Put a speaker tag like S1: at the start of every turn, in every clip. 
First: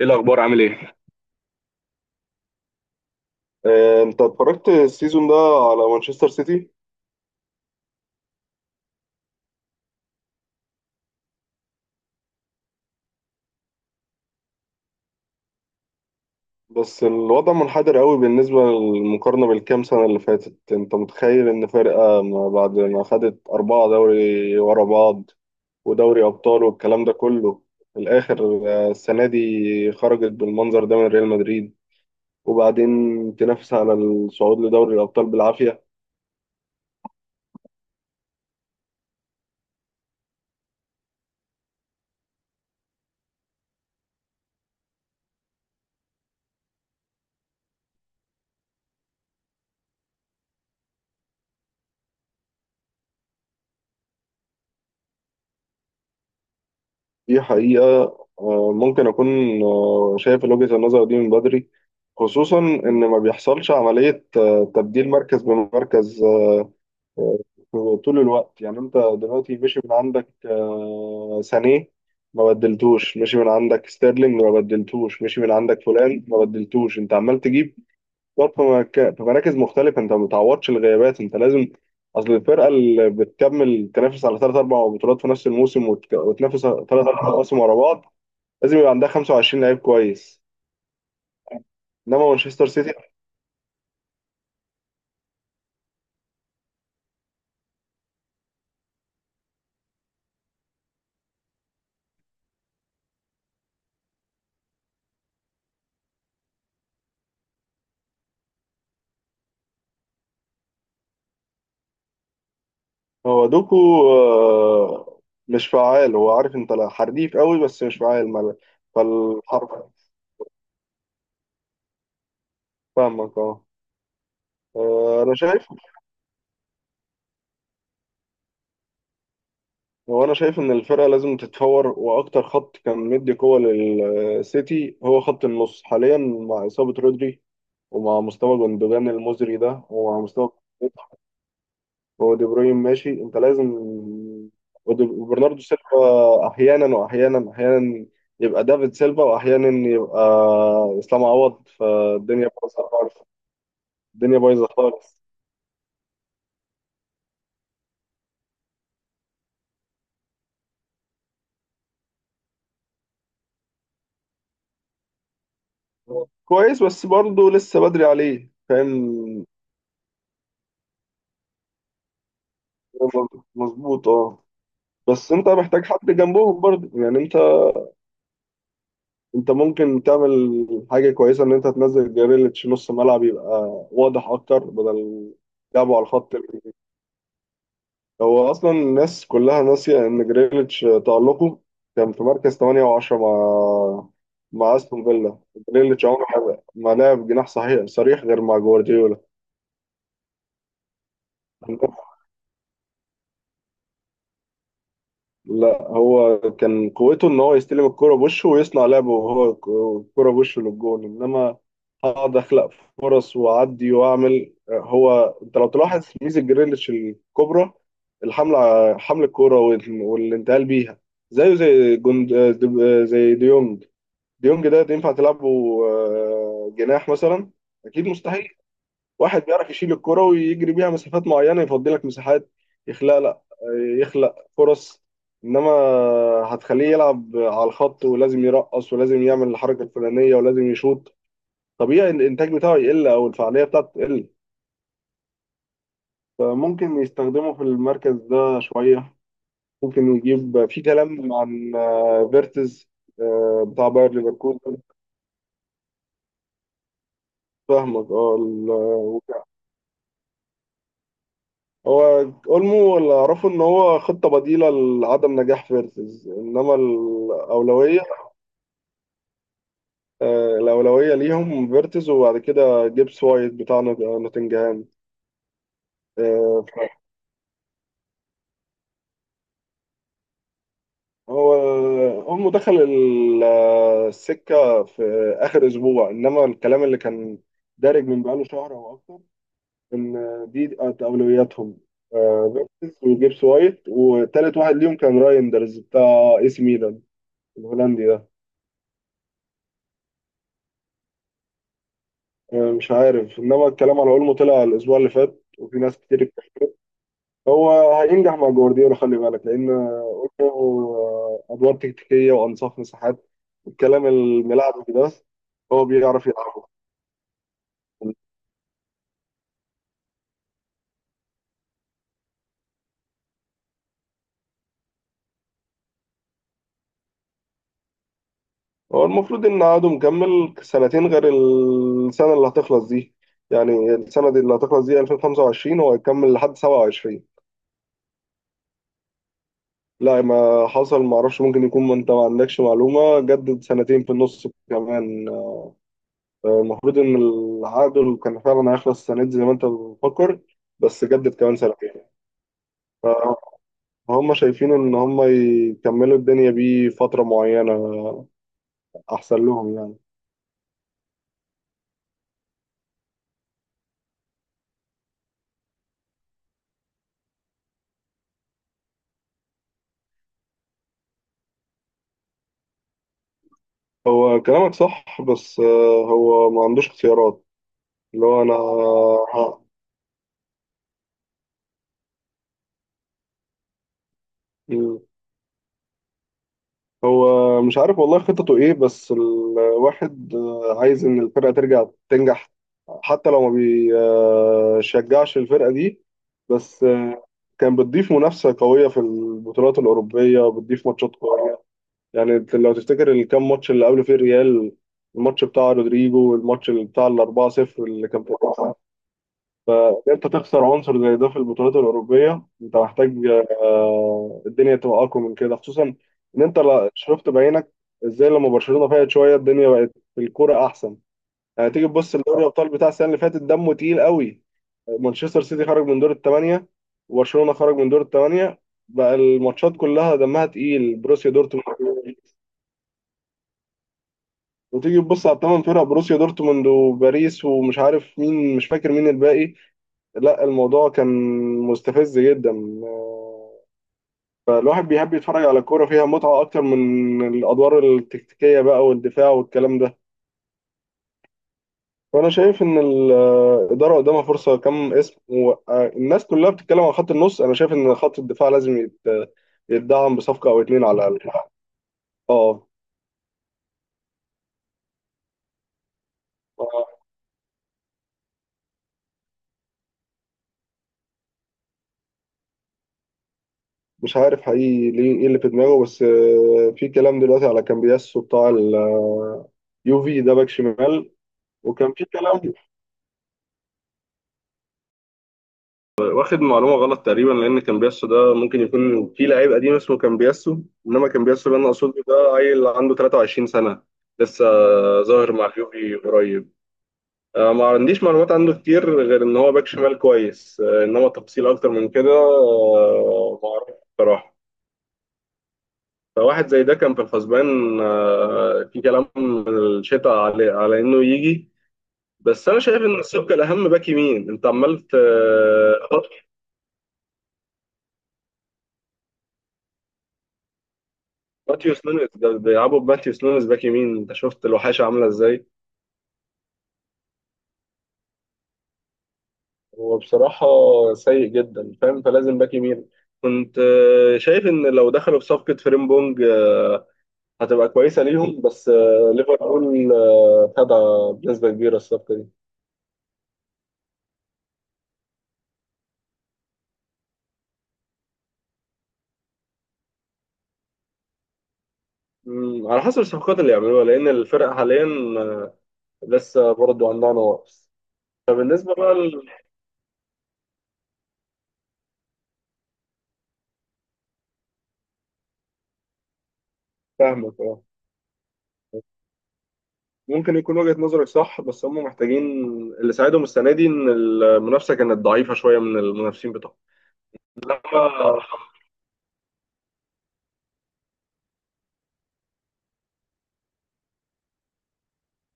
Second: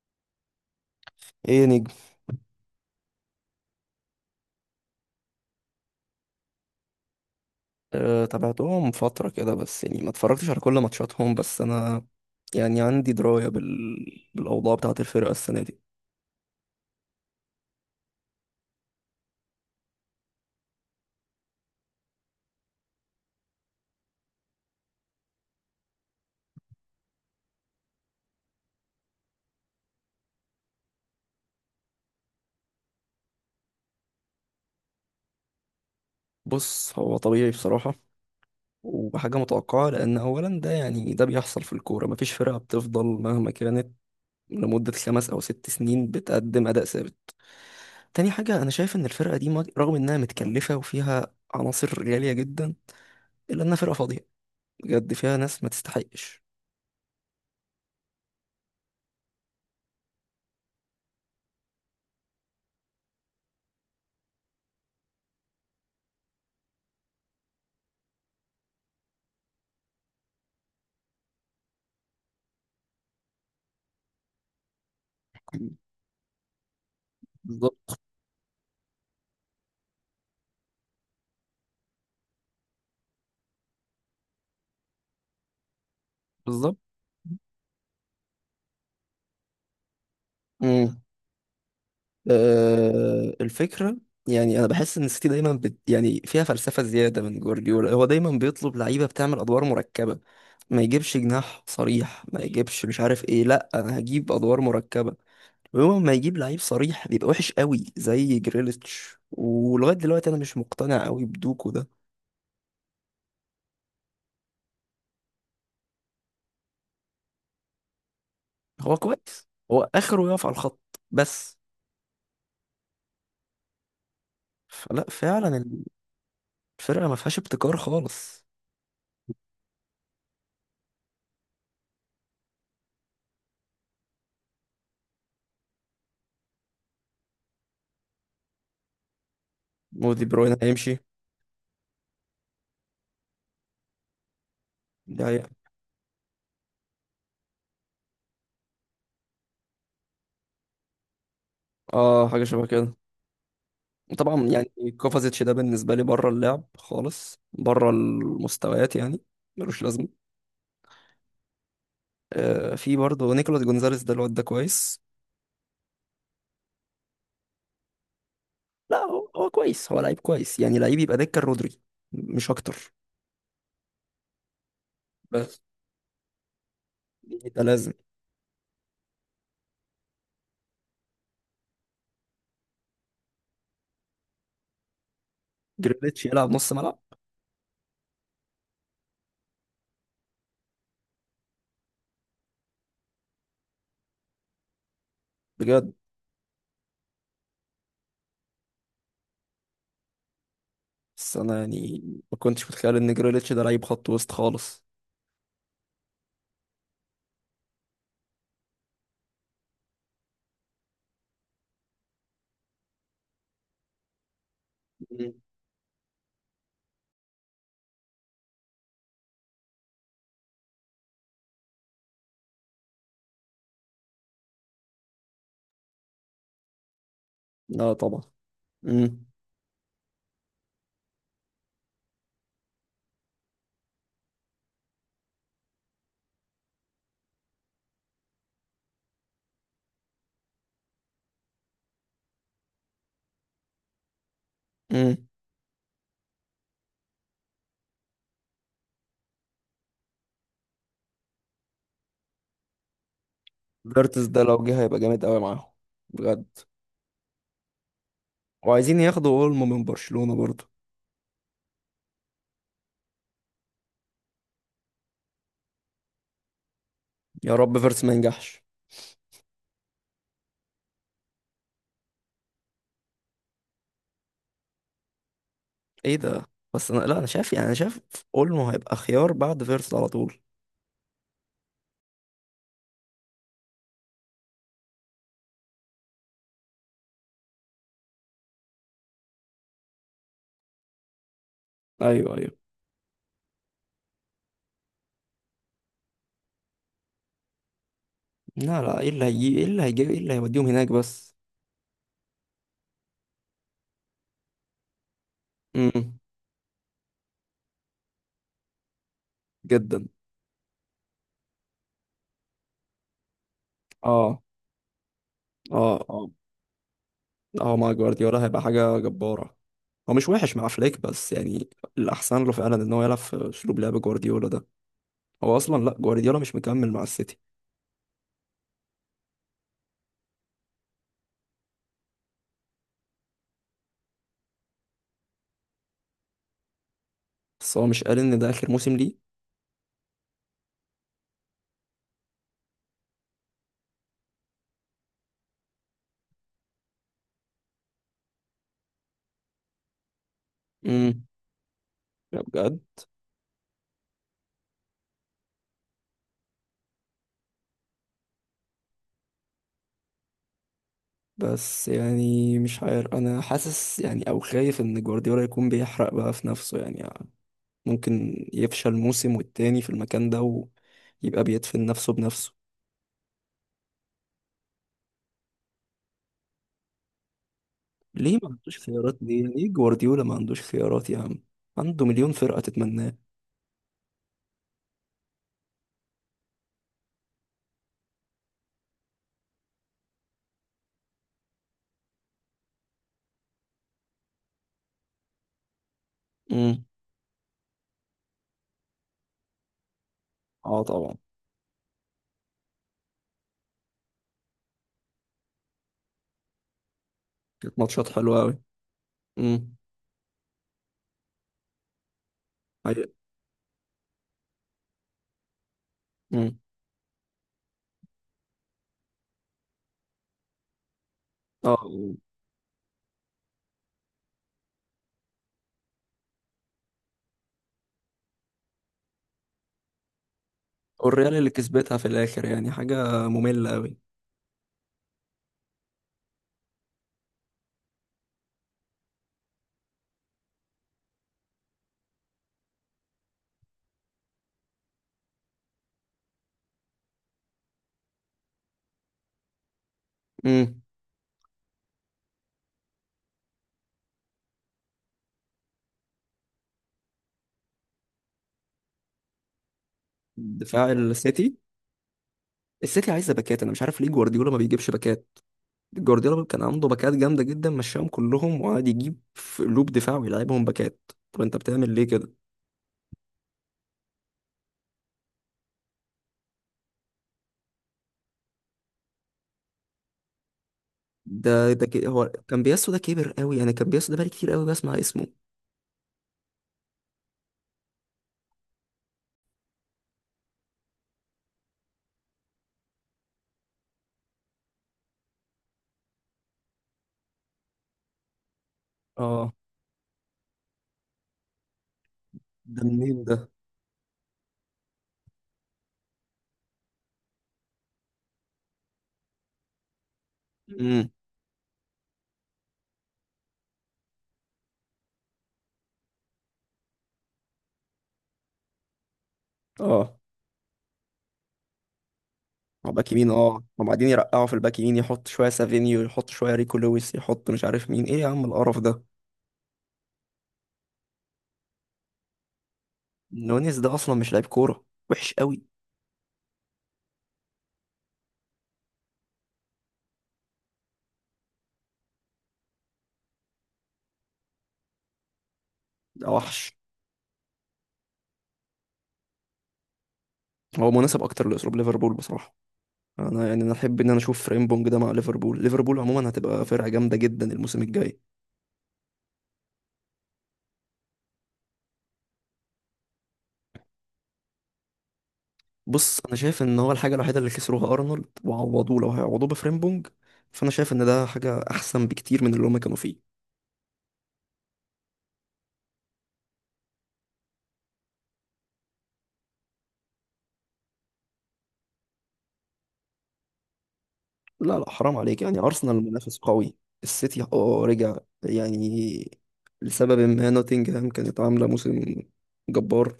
S1: ايه الاخبار عامل ايه؟
S2: ايه يا نجم.
S1: انت اتفرجت السيزون ده على مانشستر سيتي؟
S2: أه، تابعتهم فترة كده، بس يعني ما اتفرجتش على كل ماتشاتهم، بس انا يعني عندي دراية بالأوضاع بتاعة الفرقة السنة دي.
S1: بس الوضع منحدر قوي بالنسبة للمقارنة بالكام سنة اللي فاتت. انت متخيل ان فرقة ما بعد ما خدت أربعة دوري ورا بعض ودوري أبطال والكلام ده كله، في الآخر السنة دي خرجت بالمنظر ده من ريال مدريد، وبعدين تنافس على الصعود لدوري الأبطال بالعافية.
S2: بص، هو طبيعي بصراحة، وحاجة متوقعة، لأن أولا ده يعني ده بيحصل في الكورة، مفيش فرقة بتفضل مهما كانت لمدة 5 أو 6 سنين بتقدم أداء ثابت. تاني حاجة، أنا شايف إن الفرقة دي رغم إنها متكلفة وفيها عناصر غالية جدا، إلا إنها فرقة فاضية، بجد فيها ناس ما تستحقش.
S1: دي حقيقة. ممكن أكون شايف وجهة النظر دي من بدري. خصوصا إن ما بيحصلش عملية تبديل مركز بمركز آه، طول الوقت. يعني أنت دلوقتي مشي من عندك سانيه ما بدلتوش، مشي من عندك ستيرلينج ما بدلتوش، مشي من عندك فلان ما بدلتوش، أنت عمال تجيب
S2: بالظبط
S1: برضه في مراكز مختلفة. أنت ما بتعوضش الغيابات. أنت لازم، أصل الفرقة اللي بتكمل تنافس على ثلاث أربع بطولات في نفس الموسم، وتنافس
S2: بالظبط.
S1: ثلاث أربع مواسم ورا بعض، لازم يبقى عندها 25 لعيب كويس.
S2: مم.
S1: انما مانشستر سيتي،
S2: أه، الفكرة يعني أنا بحس إن السيتي دايما بت يعني فيها فلسفة زيادة. من جوارديولا، هو دايما بيطلب لعيبة بتعمل أدوار مركبة. ما يجيبش جناح صريح، ما يجيبش مش عارف إيه، لأ أنا هجيب أدوار مركبة. ويوم ما يجيب لعيب صريح بيبقى وحش قوي، زي جريليتش. ولغاية دلوقتي أنا مش مقتنع قوي بدوكو ده.
S1: هو دوكو آه، مش فعال. هو عارف انت، لا حريف قوي بس مش فعال مال.
S2: هو كويس،
S1: فالحرف،
S2: هو آخره يقف على الخط بس.
S1: فاهمك اه.
S2: فلا،
S1: انا
S2: فعلا
S1: شايف،
S2: الفرقة ما فيهاش ابتكار خالص.
S1: هو انا شايف ان الفرقه لازم تتفور. واكتر خط كان مدي قوه للسيتي هو خط النص. حاليا مع اصابه رودري ومع مستوى جندوجان المزري ده ومع
S2: ودي
S1: مستوى،
S2: بروين هيمشي.
S1: هو دي بروين ماشي انت لازم،
S2: ده هي-
S1: وبرناردو سيلفا احيانا واحيانا احيانا يبقى دافيد سيلفا واحيانا يبقى اسلام عوض،
S2: اه، حاجة
S1: فالدنيا
S2: شبه
S1: بايظه
S2: كده.
S1: خالص. الدنيا
S2: طبعا
S1: بايظه
S2: يعني
S1: خالص.
S2: كوفازيتش ده بالنسبة لي بره اللعب خالص، بره المستويات يعني، ملوش لازمة. آه، في برضه نيكولاس جونزاليس، ده الواد ده كويس.
S1: كويس بس برضه لسه بدري عليه،
S2: لا،
S1: فاهم؟
S2: هو هو كويس، هو لعيب كويس، يعني لعيب يبقى دكة رودري، مش أكتر.
S1: مظبوط اه. بس انت
S2: بس
S1: محتاج حد جنبهم برضه، يعني انت،
S2: ده لازم.
S1: انت ممكن تعمل حاجه كويسه ان انت تنزل جريليتش نص ملعب، يبقى واضح اكتر بدل لعبه على
S2: جريليتش
S1: الخط.
S2: يلعب نص ملعب؟
S1: هو اصلا الناس كلها ناسيه ان جريليتش تالقه كان في مركز 8 و10 مع مع استون فيلا.
S2: بجد؟
S1: جريليتش عمره ما لعب جناح صحيح صريح غير مع جوارديولا.
S2: بس أنا يعني ما كنتش متخيل إن جريليتش ده لعيب خط وسط خالص.
S1: لا هو كان قوته ان هو يستلم الكرة بوشه ويصنع لعبه، وهو الكرة بوشه للجون، انما هقعد اخلق فرص واعدي واعمل.
S2: مم.
S1: هو انت لو تلاحظ ميزة جريليتش الكبرى الحملة، حمل الكرة والانتقال بيها. زيه زي جند، زي ديونج. ديونج ده ينفع تلعبه جناح مثلا؟
S2: لا
S1: اكيد
S2: طبعا.
S1: مستحيل.
S2: امم.
S1: واحد بيعرف يشيل الكرة ويجري بيها مسافات معينة، يفضي لك مساحات، يخلق، لا يخلق فرص. انما هتخليه يلعب على الخط ولازم يرقص ولازم يعمل الحركة الفلانية ولازم يشوط، طبيعي الانتاج بتاعه يقل او الفعالية بتاعته تقل.
S2: امم.
S1: فممكن يستخدمه في المركز ده شوية. ممكن يجيب في كلام عن فيرتز بتاع باير
S2: فيرتس ده لو
S1: ليفركوزن.
S2: جه هيبقى جامد قوي معاهم، بجد.
S1: فاهمك
S2: وعايزين
S1: اه.
S2: ياخدوا اولمو من برشلونة برضه.
S1: هو اولمو اللي اعرفه ان هو خطه بديله لعدم نجاح فيرتز، انما
S2: يا رب
S1: الاولويه،
S2: فيرس ما ينجحش.
S1: الاولويه ليهم فيرتز وبعد كده جيبس وايت بتاع نوتنجهام.
S2: ايه ده؟
S1: آه، ف-
S2: بس انا لا انا شايف، يعني انا شايف اولمو هيبقى خيار بعد فيرس على طول.
S1: هو اولمو دخل السكه في اخر اسبوع، انما الكلام اللي كان دارج من بقاله شهر او اكتر ان دي كانت اولوياتهم.
S2: ايوه، ايوه.
S1: آه، فيرتز وجيبس وايت وتالت واحد ليهم كان رايندرز بتاع اي سي ميلان، الهولندي ده.
S2: لا، لا، ايه اللي هيوديهم هناك بس؟
S1: مش عارف. انما الكلام على اولمو طلع الاسبوع اللي فات وفي ناس
S2: امم.
S1: كتير اتكلمت. هو هينجح مع جوارديولا، خلي بالك، لان
S2: جدا.
S1: اولمو ادوار تكتيكيه وانصاف مساحات، الكلام
S2: اه،
S1: الملعب ده بس هو
S2: اه.
S1: بيعرف
S2: اه،
S1: يلعبه.
S2: اه، مع جوارديولا هيبقى حاجة جبارة. هو مش وحش مع فليك، بس يعني الأحسن له فعلا إن هو يلعب في أسلوب لعب جوارديولا ده. هو أصلا، لأ، جوارديولا مش مكمل مع السيتي.
S1: هو المفروض ان عقده مكمل سنتين غير السنه اللي هتخلص دي. يعني السنه دي اللي هتخلص دي 2025، هو هيكمل لحد 27.
S2: بس هو مش قال إن ده آخر موسم ليه؟
S1: لا ما حصل، ما اعرفش ممكن يكون، ما انت ما عندكش معلومه، جدد سنتين في النص كمان. المفروض إن العقد اللي كان فعلا هيخلص السنة دي زي ما أنت بتفكر، بس
S2: امم.
S1: جدد كمان سنتين.
S2: بجد؟
S1: فهم شايفين إن هم يكملوا الدنيا بيه فترة معينة أحسن لهم، يعني.
S2: بس يعني مش عارف، انا حاسس يعني او خايف ان جوارديولا يكون بيحرق بقى في نفسه. يعني ممكن يفشل موسم والتاني في المكان ده، ويبقى بيدفن نفسه بنفسه.
S1: هو كلامك صح، بس هو ما عندوش اختيارات. اللي
S2: ليه
S1: هو،
S2: ما عندوش خيارات؟ ليه؟ ليه جوارديولا ما عندوش خيارات يا عم؟ عنده مليون فرقة تتمناه.
S1: أنا، هو مش عارف والله خططه ايه، بس الواحد عايز ان الفرقة ترجع تنجح، حتى لو ما بيشجعش الفرقة دي.
S2: امم.
S1: بس كان بتضيف منافسة قوية في البطولات الأوروبية،
S2: اه
S1: بتضيف
S2: طبعا.
S1: ماتشات قوية. يعني انت لو تفتكر الكام ماتش اللي قبل فيه الريال، الماتش بتاع رودريجو والماتش اللي بتاع الأربعة
S2: كانت
S1: صفر
S2: ماتشات
S1: اللي كان في،
S2: حلوة قوي. امم.
S1: فإن انت تخسر عنصر زي ده في البطولات الاوروبيه، انت
S2: ايوه.
S1: محتاج الدنيا تبقى اقوى من كده. خصوصا ان
S2: امم.
S1: انت شفت بعينك ازاي لما برشلونه فاقت شويه، الدنيا بقت في الكوره احسن. يعني
S2: اه،
S1: تيجي تبص لدوري الابطال بتاع السنه اللي فاتت، دمه تقيل قوي. مانشستر سيتي خرج من دور الثمانيه، وبرشلونه خرج من دور الثمانيه، بقى الماتشات كلها دمها تقيل، بروسيا
S2: والريال اللي
S1: دورتموند.
S2: كسبتها في الاخر يعني حاجة مملة قوي.
S1: وتيجي تبص على الثمان فرق، بروسيا دورتموند وباريس ومش عارف مين، مش فاكر مين الباقي. لا الموضوع كان مستفز جدا. فالواحد بيحب يتفرج على كورة فيها متعة أكتر من الأدوار التكتيكية بقى والدفاع والكلام ده.
S2: امم.
S1: فأنا شايف إن الإدارة قدامها فرصة كم اسم، والناس كلها بتتكلم عن خط النص. أنا شايف إن خط الدفاع لازم يتدعم بصفقة أو اتنين
S2: دفاع
S1: على الأقل.
S2: السيتي.
S1: أه.
S2: السيتي عايزة باكات، انا مش عارف ليه جوارديولا ما بيجيبش باكات. جوارديولا كان عنده باكات جامده جدا، مشاهم كلهم وقعد يجيب في لوب دفاع ويلعبهم باكات. طب انت بتعمل ليه كده؟
S1: مش عارف حقيقي ليه ايه اللي في دماغه، بس في كلام دلوقتي على كامبياسو بتاع اليوفي ده، باك شمال.
S2: ده
S1: وكان في
S2: كده. هو
S1: كلام،
S2: كان بياسو ده كبر قوي، انا كان بياسو ده بقالي كتير قوي بسمع اسمه.
S1: واخد معلومه غلط تقريبا، لان كامبياسو ده ممكن يكون في لعيب قديم اسمه كامبياسو، انما كامبياسو اللي انا
S2: اه.
S1: اقصده ده عيل عنده 23 سنه لسه،
S2: ده
S1: ظاهر
S2: منين
S1: مع
S2: ده؟
S1: اليوفي قريب. ما عنديش معلومات عنه كتير غير ان هو باك شمال كويس. انما تفصيل اكتر من كده
S2: امم.
S1: ما اعرفش بصراحه. فواحد زي ده كان في الحسبان. في كلام من الشتاء على انه يجي.
S2: اه.
S1: بس انا شايف ان الصفقه الاهم باك يمين. انت عمال
S2: هو باك يمين، اه. وبعدين يرقعوا في الباك يمين، يحط شويه سافينيو، يحط شويه ريكو لويس، يحط مش عارف مين، ايه يا عم القرف ده؟
S1: ماتيوس نونيز، ده بيلعبوا بماتيوس نونيز باك يمين. انت شفت الوحاشه عامله ازاي؟
S2: نونيز ده اصلا مش لعيب كوره، وحش قوي.
S1: هو بصراحه سيء جدا، فاهم؟ فلازم باك يمين. كنت شايف ان لو دخلوا بصفقه فريمبونج هتبقى كويسه ليهم،
S2: ده
S1: بس
S2: وحش.
S1: ليفربول خدها بنسبه كبيره الصفقه دي.
S2: هو مناسب اكتر لاسلوب ليفربول بصراحه. انا يعني انا احب ان انا اشوف فريمبونج ده مع ليفربول. ليفربول عموما هتبقى فرقه جامده جدا الموسم الجاي.
S1: مم، على حسب الصفقات اللي يعملوها، لان الفرق حاليا لسه برضه عندها نواقص.
S2: بص، انا
S1: فبالنسبة
S2: شايف
S1: بقى،
S2: ان هو الحاجه الوحيده اللي خسروها ارنولد، وعوضوه، لو هيعوضوه بفريمبونج، فانا شايف ان ده حاجه احسن بكتير من اللي هما كانوا فيه.
S1: لفهمك اه. ممكن يكون وجهة نظرك صح، بس هم محتاجين، اللي ساعدهم السنة دي إن المنافسة كانت ضعيفة شوية من المنافسين بتوعهم.
S2: لا، لا، حرام عليك، يعني ارسنال منافس قوي. السيتي اه رجع يعني. لسبب ما نوتنجهام كانت عامله موسم جبار.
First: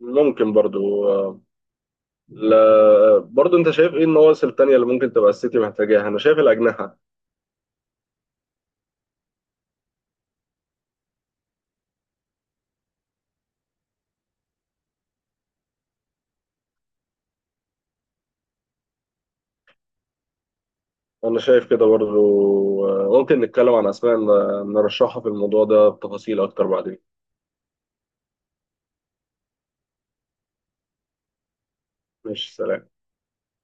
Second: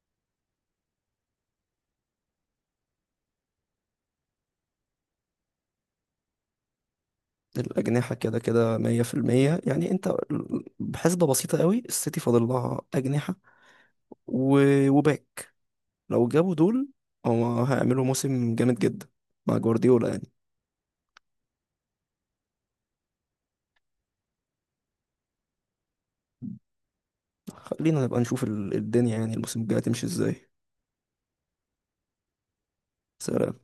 S1: لما ممكن برضو لا، برضو انت شايف ايه النواقص التانية اللي ممكن تبقى السيتي محتاجاها؟ انا شايف الأجنحة.
S2: الأجنحة كده كده 100%. يعني أنت بحسبة بسيطة قوي، السيتي فاضل لها أجنحة، و... وباك. لو جابوا دول، هو هيعملوا موسم جامد جدا مع جوارديولا يعني.
S1: انا شايف كده برضو. ممكن نتكلم عن اسماء نرشحها في الموضوع ده بتفاصيل اكتر بعدين.
S2: خلينا نبقى نشوف الدنيا يعني الموسم الجاي هتمشي ازاي.
S1: ماشي، سلام.
S2: سلام.